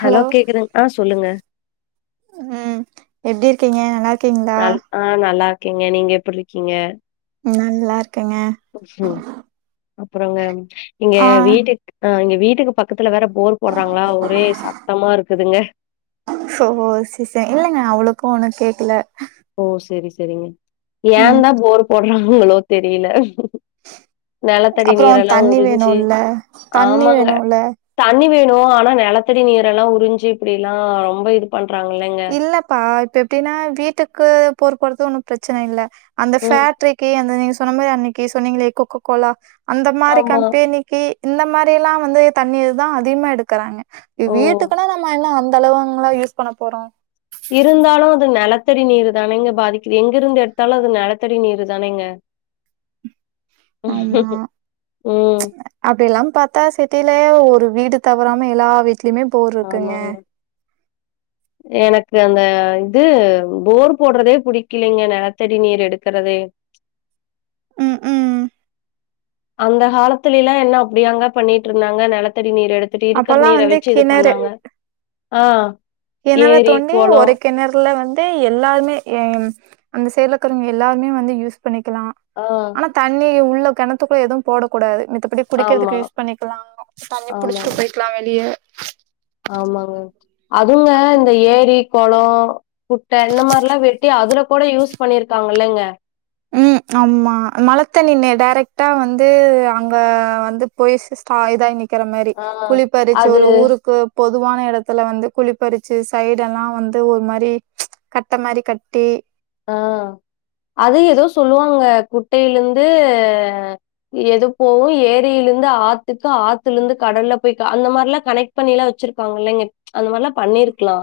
Hello கேக்குதுங்ளா சொல்லுங்க ம் எப்டி இருக்கீங்க நல்லாருக் நல் ஆ நல்லா இருக்கேங்க நீங்க எப்டி இருக்கீங்க நல்லா இருக்கேங்க அப்பறோங்க இங்க ஆ வீட்டுக் அ இங்க வீட்டுக்கு பக்கத்துல வேற போர் போட்றாங்களா ஒரே சத்தமா இருக்குதுங்க சோ சி ச இல்லங்க அவ்ளொக்கு ஒன்னு கேக்ல ஓ செரி செரிங்க ஏன்ந்தா போர் போட்றாங்களோ தெரியல நெலத்தடி அப்புறோ நீரெல்லா தண்ணி உறிஞ்சி வேணுல்ல தண்ணி ஆமாங்க வேணுல்ல தண்ணி வேணு ஆனா நெலத்தடி நீரல்லா உறிஞ்சி இப்டிலா ரொம்ப இது பண்றாங்க இல்லங்க இல்லப்பா இப்ப எப்டின்னா வீட்டுக்கு போரு போடுறது ஒன்னும் பிரச்சன இல்ல அந்த ம் ஃபேக்ட்ரிக்கு அந்த நீங்க சொன்ன மாரி அன்னைக்கு சொன்னீங்களே கொக்க கோலா அந்த மாரி ஆமா கம்பேனி கே இந்த மாரி எல்லா வந்து தண்ணீர் தா அதிகமா எடுக்கறாங்க ஓ வீட்டுக்குன்னா நம்ம எல்லா வந் தெலவங்களா யூஸ் பண்ண போறோ இருந்தாலு அது நெலத்தடி நீரு தானேங்க பாதிக்குது எங்க இருந்து எட்த்தாலு அது நெலத்தடி நீரு தானேங்க அ ஆமா ம் அப்படிலம் பாத்தா சிட்டிலயே ஒரு வீடு தவறாம எல்லா வீட் திலயுமே போர் இருக்குங்க. ஆமா எனக்கு அந்த இது போர் போடுறதே புடிக்கலிங்க நெலத்தடி நீர் எடுக்குறதே ம் ம் அந்த காலத்துல்லா என்ன அப்டியாங்க பண்ணிட்ருந்தாங்க நெலத்தடி நீர் எடுத் துட்டு இருக்கிற அப்பல்லாம் நீர வந்து வச்சு இது கிணறு பண்ணாங்க ஆ கிணற ஏரி தோண்டி கொள ஒரு கிணறுல வந்து எல்லாருமே அ அந்த சைட்ல இருக்கறவங்க எல்லாருமே வந்து யூஸ் பண்ணிக்கலா ஆ ஆனா தண்ணி உள்ள கெணத்துக்குள்ள எதுவு போடக்கூடாது மித்தபடி ஆமா குடிக்கிறதுக்கு யூஸ் பண்ணிக்கலா தண்ணி ஆமாங்க புடிச்சிட்டு போய்க்கலா வெளிய ஆமாங்க அதுங்க இந்த ஏரி கொளோ குட்ட இந்த மாறிலா வெட்டி அதுல கூட யூஸ் பண்ணிருக்காங்கல்லங்க ம் ஆமா மழ தண்ணி டேரெக்டா வந்து அங்க வந்து போய் சிஸ்டு இதாய் நிக் குற‌ மாரி ஆ குழி பறிச்சு அது ஒரு ஊருக்கு பொதுவான எடத்துல வந்து குழிப்பறிச்சு சைடெல்லா வந்து ஒரு மாறி கட்ட மாறி கட்டி ஆ அது ஏதோ சொல்லுவாங்க குட்டையிலுந்து எது போவு ஏரில இந்து ஆத்துக்கு ஆத்துல இந்து கடல்ல போய் அந்த மாறிலா கனெக்ட் பண்ணிலா வச்சிருக்காங்க இல்லங்க அந்த மாறிலா பண்ணிருக்கலா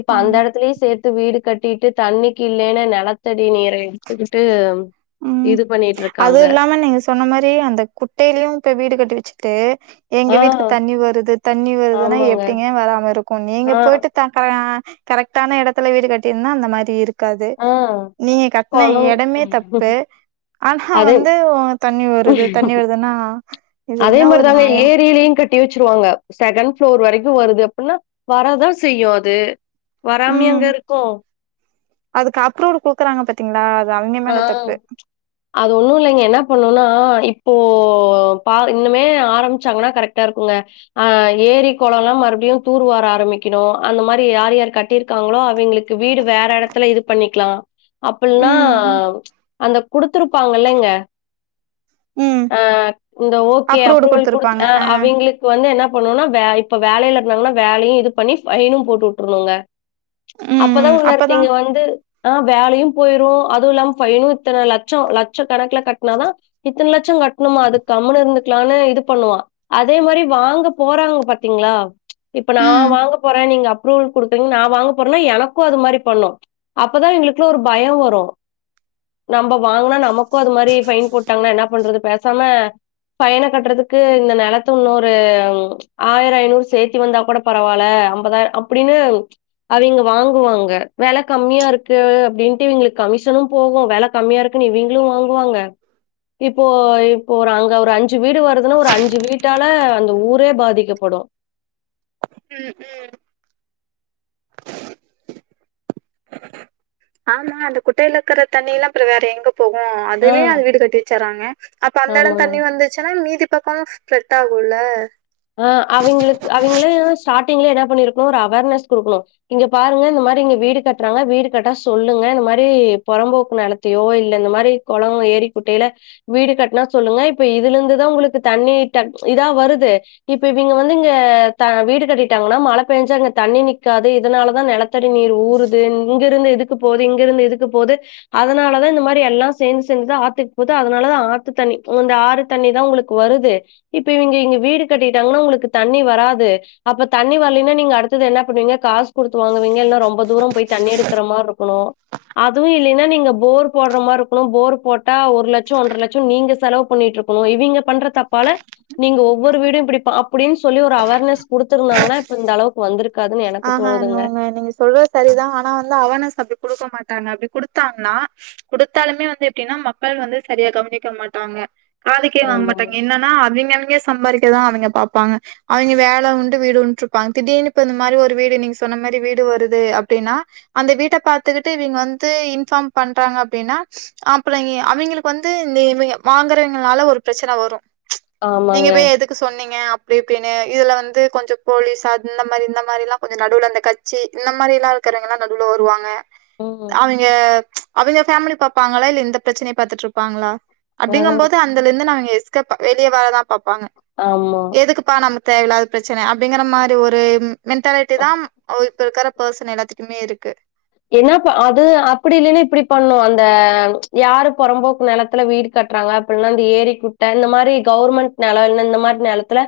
இப்ப அந்த ஆமா. எடத்துலயே சேத்து வீடு கட்டிட்டு தண்ணி க்கு இல்லைன்னா நிலத்தடி நீர எடுத்துக்கிட்டு ம் இது பண்ணிட்டு அது இருக்காங்க. இல்லாம நீங்க சொன்ன மாறி அந்த குட்டையிலயும் இப்ப வீடு கட்டி வச்சு கிட்டு எங்க ஆ, வீட்டுக்கு தண்ணி வருது தண்ணி வருதுன்னா ஆமாங்க. எப்டிங்க வராம இருக்கு நீங்க ஆ, போயிட்டு [unintelligible] கரெக்டான எடத்துல வீடு கட்டிருந்தா அந்த மாறி இருக் க்காது ஆ நீங்க கட்டின எடமே தப் ம் ஆஹா வந்து தண்ணி வருது தண்ணி வருதுன்னா இது அதே என்ன மாரி ஒரு தாங்க நியாயோ ஏரியிலயும் கட்டி வச்சருவாங்க செகண்ட் ஃப்ளோர் வரைக்கு வருது அப்பின்னா வரதா செய்யு அது ம் வராம்மையாங்க இருக்கு அதுக்கு அப்ரூடு குடுக்குறாங்க பாத்தீங்ளா அது அவிங்க மேல ஆ. தப்பு அது ஒன்னு இல்லைங்க என்ன பண்ணுன்னா இப்போ பா இன்னுமே ஆரம்பிச்சாங்கன்னா கரெக்டா இருக்குங்க ஆ ஏரி கொளல்லா மறுபடியு தூர்வார ஆரம்பிக்கணு அந்த மாரி யார் யார் கட்டிருக் காங்களோ அவேங்களுக்கு வீடு வேற எடத்துல இது பண்ணிக்லா அப்பின்னா ம் அந்த குடுத்துருப்பாங்காகில்லங்க ம் அ இந்த ஓகே அப்ரூவ்டு அப்ரூவல் குடுத் குடுத்துருப்பாங்க ஆ அ அவங்களுக் இப்ப வந்து என்ன பண்ணுன்னா வே இப்ப வேலையில இருந்தாங்கன்னா வேலையு இது பண்ணி ஃபைனு போட்டு வுட்ருனுங்க அப்பதா உன்னருத்தி இங்க வந்து ஆ வேலையு போயிரு அதுவு இல்லாம ஃபைனு இத்தன லட்சோ லட்ச கணக்குல கட்னாதா இத்தன லட்சோ கட்ணுமா அதுக்கு கம்னு இருந்துகலான்னு இது பண்ணுவா அதே மாரி வாங்க போறாங்க பாத்தீங்ளா இப்ப நா ம் வாங்க போறே நீங்க அப்ரூவல் குடுத்தீங்க நா வாங்க போறேன்னா எனக்கு அது மாரி பண்ணு அப்பதா இங்களுக்குள்ள ஒரு பய வரு நம்ம வாங்குனா நமக்கு அது மாரி ஃபைன் போட்டாங்கன்னா என்ன பண்றது பேசாம ஃபைன கட்டுறதுக்கு இந்த நெலத்து இன்னொரு ஆயிரம் ஐநூறு சேத்தி வந்தா கூட பரவால்ல அம்பதா அப்டின்னு அவேங்க வாங்குவாங்க வெல கம்மியா இருக்கு அப்டின்ட்டு இவங்களுக்கு கமிஷ் னு போகும் வெல கம்மியா இருக்குனு இவங்களு வாங்குவாங்க இப்போ இப்போ ஒரு அங்க ஒரு அஞ்சு வீடு வருதுன்னா ஒரு அஞ்சு வீட்டால அந்த ஊரே பாதிக்கப்படு ம் ம் ஆமா அந்த குட்டையில இருக்கற தண்ணி எல்லா அப்பற வேற எங்க போகு ஆ. அதுலே அது வீடு கட்டி வச்சுறாங்க அப்ப அந்த எடோ ஆமாங்க. தண்ணி வந்துச்சுன்னா மீதி பக்கோமு செட் ஆகுல்ல அ அவைங்களுக்கு அவைங்ளே ஸ்டார்டிங்லே என்ன பண்ணிருக்னு ஒரு அவேர்னஸ் குடுக்கணு இங்க பாருங்க இந்த மாரி இங்க வீடு கட்டுறாங்க வீடு கட்டா சொல்லுங்க இந்த மாரி பொறம்போக்கு நெலத் தையோ இல்ல இந்த மாரி கொளோ ஏரி குட்டையில வீடு கட்னா சொல்லுங்க இப்ப இதுலந்துதா உங்களுக்கு தண்ணி டக் இதா வருது இப்ப இவேங்க வந்து இங்க தா வீடு கட்டிட்டாங்கன்னா மழ பெஞ்சா இங்க தண்ணி நிக்காது இதனால தா நெலட் த் த்தடி நீர் ஊறுது இங்கிருந்து இதுக்கு போது இங்கிருந்து இதுக்கு போது அதனால தா இந்த மாரி எல்லா சேந்து சேந்து ஆத்துக்கு போது அதனால தா ஆத்து தண்ணி இந்த ஆறு தண்ணி தா உங்களுக் வருது இப்ப இவங்க இங்க வீடு கட்டிட்டாங்கன்னா உங்களுக்கு தண்ணி வராது அப்ப தண்ணி வரலைன்னா நீங்க அடுத்தது என்ன பண்ணுவீங்க காசு குடுத்து வாங்குவீங்க இன்னா ரொம்ப தூரோ போய் தண்ணி எடுக்கற மாரி இருக்கனு அதுவு இல்லைன்னா நீங்க போர் போடுற மாரி இருக்கனு போர் போட்டா ஒரு லட்சோ ஒன்ற லட்சோ நீங்க செலவு பண்ணிட்டுருக் க்குனு இவங்க பண்ற தப்பால நீங்க ஒவ்வொரு வீடு இப்டி அப்டின்னு சொல்லி ஒரு அவேர்னஸ் குடுத்திருந்தாங்கன்னா இப்ப இந்த அளவுக்கு வந்திருக்காது அ ஹா நோங்க நீங்க சொல்ற து சரிதா ஆனா வந்து அவார்னஸ் அப்டி குடுக்க மாட்டாங்க அப்டி குடுத்தாங்னா குடுத்தாலுமே வந்து எப்டின்னா மக்கள் வந்து சரியா கவனிக்க மாட்டாங்க காதுக்கே வாங்க ஆமாங்க. மாட்டாங்க என்ன னா அவிங்க அவிங்க சம்பாரிக்கதா அவிங்க பாப்பாங்க அவிங்க வேல உண்டு வீடு உண்ட் ருப்பாங்க திடீர்னு இப்ப இந்த மாரி ஒரு டு வீடு நீங்க சொன்ன மாரி வீடு வருது அப்டின்னா அந்த வீட்ட பாத்துக்கிட்டு இவிங்க வந்து இன்ஃபார்ம் பண்றாங்க அப்டின்னா அப்றோ அவிங்களுக்கு வந்து இந்த இவைங்க வாங்கறவைங்கனால ஒரு பிரச்சன வரு ப்ச் நீங்க ஆமாங்க. போய் எதுக் கு சொன்னீங்க அப்டி இப்டின்னு இதுல வந்து கொஞ்சோ போலீஸ் அந்த மாரி இந்த மாரில்லா கொஞ்சோ நடுவுல அந்த கட்சி இந்த மாரில்லா இருக்கறவைங்கல்லா நடுவுல வருவாங்க ம். அவைங்க அவிங்க ஃபேமிலிய பாப்பாங்ளா இல்ல இந்த பிரச்சனய பாத்துட்டு இருப்பாங்ளா அப்டிங்கம் அதாங்க. போது அந் அதுல இருந்து நாங்க எஸ்கேப் வெளிய வரதா பாப்பாங்க ஆம்மா எதுக்குப்பா நம்ம தேவயில்லாத பிரச்சன அப்டிங்கிற மாரி ஒரு மென்டாலிட்டி தாம் இப்ப இருக்கற பர்சன் எல்லாத்துக்குமே இருக்கு என்னப்பா அது அப்டி இல்லினா இப்டி பண்ணோ அந்த யாரு பொறம்போக்கு நெலத்துல வீடு கட்றாங்க அப்புல்லா இந்த ஏரி குட்ட இந்த மாரி கவர்மெண்ட் நெலோ இல்ல இந்த மாரி நெலத்துல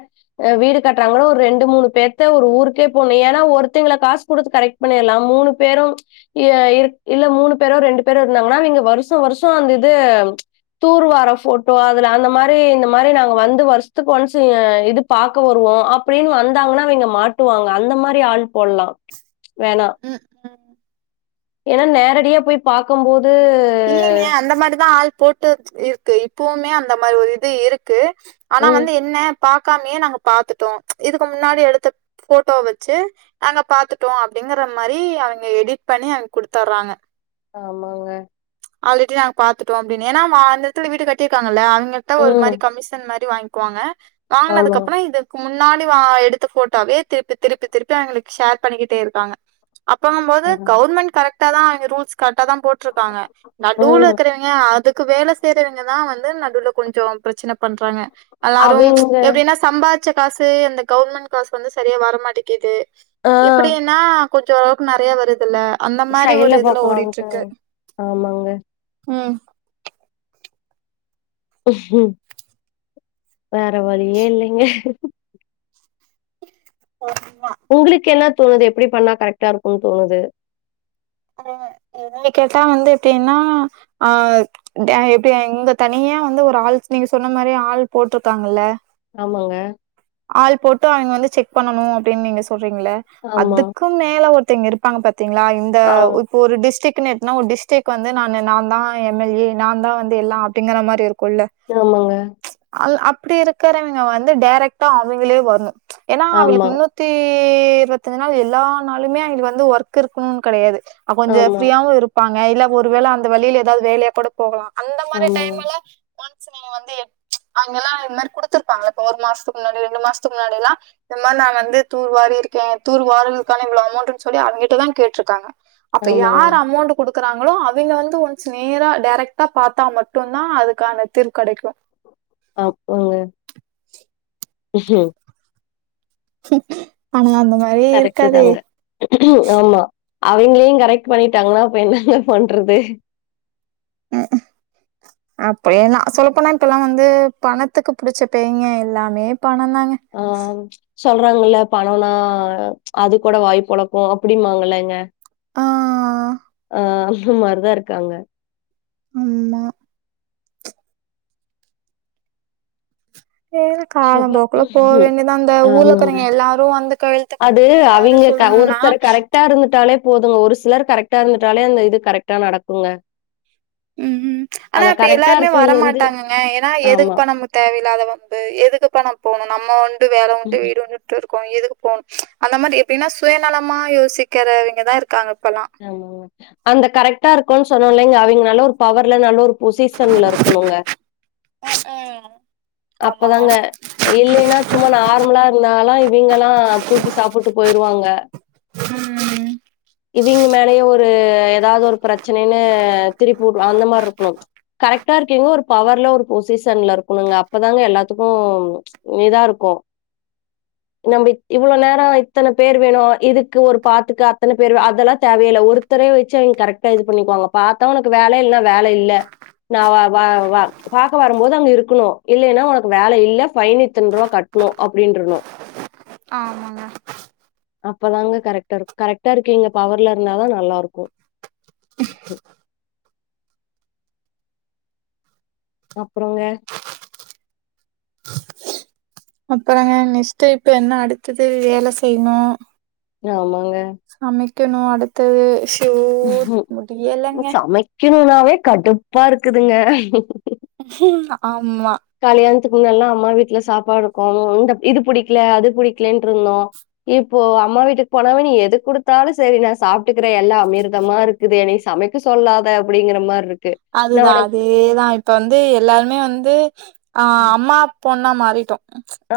அ வீடு கட்டுறாங்கனா ஒரு ரெண்டு மூணு பேத்த ஒரு ஊருக்கே போன்னோ ஏன்னா ஒருத்தைங்கள காசு குடுத்து கரெக்ட் பண்ணிற்லா மூணு பேரு எ இரு இல்ல மூணு பேரோ ரெண்டு பேரோ இருந்தாங்ன்னா இங்க வருஷோ வருஷோ அந்த இது தூர்வார ஃபோட்டோ அதுல அந்த மாரி இந்த மாரி நாங்க வந்து வர்ஷத்துக்கு ஒன்ஸ் அ இதுப் பாக்க வருவோ அப்டின் வந்தாங்கன்னா அவிய்ங்க மாட்டுவாங்க அந்த மாரி ஆள் போல்லா வேனா ம் ம் ஏனா நேரடியா போய் பாக்கும் போது இல்லைங்க அந்த மாரிதா ஆள் போட்டு இருக்கு இப்பவுமே அந்த மாரி ஒரு இது இருக்கு ஆனா ம் வந்து என்ன பாக்காமயே நாங்க பாத்துட்டோ இதுக்கு முன்னாடி எடுத்த ஃபோட்டோ வெச்சு நாங்க பாத்துட்டோ அப்டிங்கற மாரி அவைங்க எடிட் பண்ணி அவைங்க குடுத்தறாங்க ஆமாங்க ஆல்ரெடி நாங்க பாத்துட்டோ அப்டின்னு ஏன்னா அந்தெடத்துல வீடு கட்டிருக்காங்கல்ல அவங்கெட்ட ஒரு ம் மாரி கமிஷன் மாரி வாங்கி க்குவாங்க வாங்குனதுக்கு ஆமாங்க. அப்புறோ இது முன்னாடி வா எடுத்த ஃபோட்டோவே திருப்பி திருப்பி திருப்பி அவிங்குளுக்கு ஷேர் பண்ணிக்கிட்டே இருக்காங்க அப்பங்கம் போது ஆமாங்க. கவர்மெண்ட் கரெக்டா தா அவங்க ரூல்ஸ் கரெக்ட தா போட்டிருக்காங்க நடுவுல ம் இருக்கறவைங் க அதுக்கு வேல செய்றவங்கதா வந்து நடுல கொஞ்சோ பிரச்சன பண்றாங்க எல்லாரும் அவிங்க எப்புடின்னா சம்பாதிச்ச காசு அந்த கவுவர்மெண்ட் காசு வந்து சரியா வரமாட்டேக்கிது ஆ இப்டின்னா கொஞ்ச ஒரளவுக்கு நெறைய வருது இல்ல அந்த மாரி ஒரு சைடுல இதுல பாக்கலான்ட்டு ஓடிட்டுட்ருக்கு ஆமாங்க ம் ம் வேற வழியே இல்லைங்க [unintelligible] உங்குளுக்கு என்னா தோணுது எப்புடி பண்ணா கரெக்டா இருக்கும்னு தோணுது அ அ என்னைய கேட்டா வந்து எப்டின்னா அ அ எப்டி எங்க தனியா வந்து ஒரு ஆள் நீங்க சொன்ன மாரியே ஆள் போட்டிருக்காங்கல்ல ஆமாங்க ஆள் போட்டு அவைங்க வந்து செக் பண்ணணு அப்டின்னு நீங்க சொல்றீங்கள்ல ஆமா. அதுக்கும் மேல ஒருத் ஒருத்தைவிங்க இருப்பாங்க பாத்தீங்ளா இந்த ஆம். உத் இப்ப ஒரு டிஸ்டிக்கு எடுத்தோனா ஒரு டிஸ்ட்டிக்கு வந்து நானூ நா தா எம் எல் ஏ நா தா வந்து எல்லா அப்டிங்கிற மாரி இருக்குல்ல ஆமா அ அப்புடி இருக்கறவங்க வந்து டைரக்ட்டா அவுங்களே வர்ணு ஏன்னா அவுங்களுக்கு ஆமா. முன்னுத் த்தி இருவத்தஞ்சி நாள் எல்லா நாளுமே அவிங்களுக்கு வந்து ஒர்க் இருக்கணும்னு கெடையாது கொஞ்சோ ஆமா. ஃப்ரீயவு இருப்பாங்க இல்ல ஒரு வேல அந்த வழியில ஏதாது வேலையா கூட போகலா அந்த மாரி ஆமாங்க. டைம் எல்லா ஒன்ஸ் நீங்க வந்து எத் அங்க எல்லா இந்த மாரி குடுத்திருப்பாங்கல்ல இப்ப ஒரு மாசத்துக்கு முன்னாடி ரெண்டு மாசத்துக்கு முன்னாடில்லா இந்த மாரி நா வந்து தூர் வாரி இருக்கே தூர்வார்றதுக்கான இவ்ளோ அமௌன்ட்டுன்னு சொல்லி அவேங்ககிட்டதா கேட்டிருப் கா அப்போ ஆமாங்க. யார் அமௌன்ட் குடுக்குறாங்களோ அவிங்க வந்து ஒன்ஸ் நேரா டைரக்டா பாத்தா மட்டுந் தா அதுக்கான தீ்ர்வு கெடைக்கு அப்பாங்க ஆனா அந்த மார் கரெக்ட்டு தாங்க ஆமா அவிங்களையு கரெக்ட் பண்ணிட்டாங்கன்னா அப்ப என்னங்க பண்றது ஆ அப்பயே நா சொல்லப்போனா இப்பல்லா வந்து பணத்துக்கு புடிச்ச பேயிங்க எல்லாமே பணோ தாங்க ஆமாங்க சொல்றாங்கல்ல பணோன்னா அது கூட வாய்பொளக்கு அப்டிமாங்கல்லங்க ஆ ஆ அந்த மாரிதா இருக்காங்க ஆமா சேரி ஷொபா காலம்போக்குல போ வேண்டிதா இந்த ஆமாங்க ஊர்லக்கறவங்க எல்லாரு வந்து கையெழுத்து அது போட்ணும்னு எல்லாரு அவிங்க க சொல்ணும்னா ஒருத்தர் கரெக்டா இருந்துட்டாலே போதுங்க ஒரு சிலர் கரெக்டா இருந்துட்டாலே அந்த இது கரெக்டா நடக்குங்க ம் ம் ஆனா அந்த இப்ப கரெக்டா எல்லாருமே இருக்கவிங்க வந்து வரமாட்டாங்கங்க ஏன்னா எதுக்கு ஆமா பணோ முக் தேவையில்லாத வம்பு எதுக்குப்ப நா போணு நம்ம உண்டு வேல உண்டு ம் வீடு உண்டு இன்டு இருக்கோ எதுக்கு போணு அந்த மாரி எப்டின்னா சுயநலமா யோசிக்கிறவங்கதா இருக்காங்க இப்பல்லா ஆமாங்க அந்த கரெக்ட்டா இருக்கோன் சொன்னோம் இல்லைங்க அவிங்க நல்ல ஒரு பவர்ல நல்ல ஒரு பொசிஷன்ல இருக்கணுங்க அக் ஆ அப்பதாங்க இல்லைன்னா சும்மா நார்மலா இருந்தாலா இவிங்கள்லா தூக்கி சாப்புட்டு போயிருவாங்க ம் இவிங்க மேலயே ஒரு ஏதாவது ஒரு பிரச்சனைன்னு திருப்பி உட்னு அந்த மாரி இருக்கணு கரெக்டா இருக்கீங்க ஒரு பவர்ல ஒரு பொசிஷன்ல இருக்கணுங்க அப் அப்பதாங்க எல்லாத்துக்கு இதா இருக்கு நம்பி இவ்ளோ நேரோ இத்தன பேர் வேணு இதுக்கு ஒரு பாத்துக்க அத்தன பேர் அதெல்லா தேவையே இல்ல ஓரு ஒருத்தரே வெச்சி இவுங்க கரெக்டா இது பண்ணிக்குவாங்க பாத்தா உனக்கு வேல இல்ல வேல இல்ல நா வா வா வா பாக்க வரும்போது அங்க இருக்கணு இல்லன்னா உனக்கு வேல இல்ல ஃபைன் இத்தன் ரூபா கட்ணு அப்டி இன்றனு ஆமாங்க அப்பதாங்க கரெக்டா இருக்கு கரெக்டா இருக்கீங்க பவர்ல இருந்தாதா நல்லா இருக்கு அப்றோங்க அப்புறங்க நெஸ்ட் இப்ப என்ன அடுத்தது வேல செய்யணு ஆமாங்க சமைக்கணு அடுத்தது ஷோ ம் முடியலங்க. சமைக்கணுனாவே கடுப்பா இருக்குதுங்க ம் ஆம்மா கல்யாணத்துக்கு முன்னலா அம்மா வீட்ல சாப்பாடுருக்கு இந்த இது புடிக்கல அது புடிக்கலன்ட்டிருந்தோ இப்போ அம்மா வீட்டுக்கு போனவே நீ எது குடுத்தாலு சரி நா சாப்ட்டுக்கறே எல்லா அமிர்தமா இருக் குது என்ன நீ சமைக்க சொல்லாத அப்டிங்கற மாரி இருக்கு நா அதுதா உனக்கு அதேதா இப்ப வந்து எல்லாமே வந்து ஆ அம்மா பொண்ணா மாறிட்டோ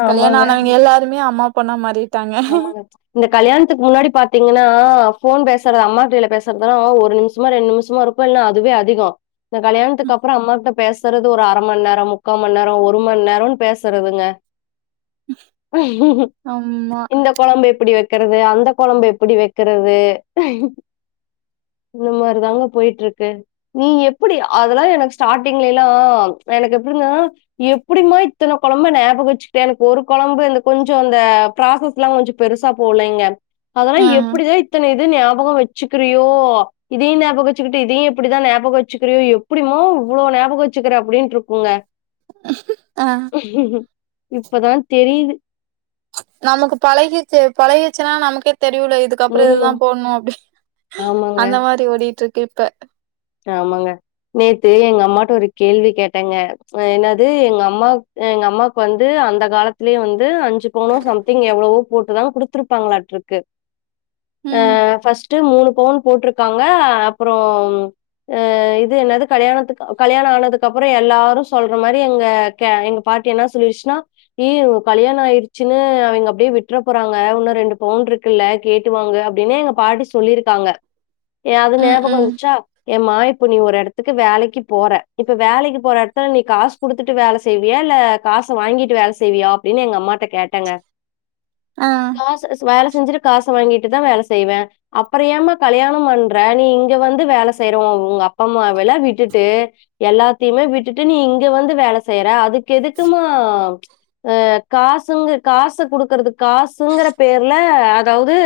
கல்யாண ஆமாங்க ஆனவங்க எல்லாருமே அம்மா பொண்ணா மாறிட்டோ ஆமாங்க இந்த கல்யாணத்துக்கு முன்னாடி பாத்தீங்கனா ஃபோன் பேசுறது அம்மா கைல பேசுறதல்லா ஒரு நிமிஷமோ ரெண்டு நிமிஷமோ இருக்கு இப்பல்லா அதுவே அதிகோ இந்த கல்யாணத்துக்கு அப்றோ அம்மா கிட்ட பேசறது ஒரு அர மண்நேரோ முக்கா மண்நேரோ ஒருமண்நேரம்னு பேசறதுங்க அம்மா கொழம்பு எப்டி வெக்கறது அந்த கொழம்பு எப்டி வெக்கறது இந்த மாரிதாங்க போயிட்டிருக்கு நீ எப்டி அதெல்லா எனக்கு ஸ்டார்ட்டிங்லல்லா எனக்கு எப்டின்னா எப்டிம்மா இத்தன கொழம்ப ஞாபக வெச்சுக்கிட்ட எனக்கு ஒரு கொழம்பு இந்த கொஞ்ச இந்த ப்ராசஸ்லா கொஞ்ச பெருசா போவலங்க அதெல்லா ஆ எப்டிதா இத்தன இது ஞாபக வெச்சுக்கிறியோ இதயு ஞாபக வெச்சிக்கிட்டு இதையு எப்டிதா ஞாபக வெச்சிகிறியோ எப்டிம்மா இவ்ளோ ஞாபக வெச்சிகிற அப்டின்ருக்குங்க ஆ இப்பதா தெரிது நமக்கு பழகிச்சி பழகிச்சுனா நமக்கே தெரியுல இது அதுக்குப்றோ இதுதா ம். போடணு அப்டி ஆமாங்க. அந்த மாரி ஓடிட்டுருக்கு இப்ப ஆமாங்க நேத்து எங்க அம்மாட்ட ஒரு கேள்வி கேட்டங்க என்னது எங்கம்மா எங்கம்மாக்கு வந்து அந்த காலத்திலயே வந்து அஞ்சு அஞ்சு பவுனோ சம்திங் எவ்ளவோ போட்டுதா குடுத்திருப்பாங்களாட்டுக்கு ம் ஃபஸ்ட் மூணு பவுன் போட்டிருக்காங்க அப்றோ அ இது என்னது கல்யாணத்துக்கு கல்யாண ஆனதுக்கு அப்றோ எல்லாரு சொல்ற மாரி எங்க எங்க பாட்டி என்ன சொல்லிச்சுனா ஏ கல்யாண ஆயிடுச்சுன்னு அவிங்க அப்டியே விட்ற போறாங்க உன்னு ரெண்டு பவுண் இருக் இல்ல கேட்டுவாங்கு அப்டின்னு எங்க பாட்டி சொல்லிருக்காங்க ஏ அது ம் ஞாபகம் ம் வந்ச்சா ஏ மக இப்ப நீ ஒரு இடத்துக்கு வேலைக்கு போறே இப்ப வேலைக்கு போற இடத்துல நீ காஸ் குடுத்துட்டு வேல செய்வியா இல்ல காஸ வாங்கிட்டு வேல செய்வியா அப்டின்னு எங்கம்மாட்ட கேட்டங்க ஆ வேல செஞ்சுட்டு காச வாங்கிட்டுதா வேல செய்வே அப்பற ஏம்மா கல்யாண பண்ற நீ இங்க வந்து வேல செய் செய்றோ உங்கப்பா அம்மாவல்லா விட்டுட்டு எல்லாத்தையுமே விட்டுட்டு நீ இங்க வந்து வேல செய்ற அதுக்கு எதுக்குமா ஆ காசுங்க காசு குடுக்குறது காசுங்கற பேர்ல அதாவ்து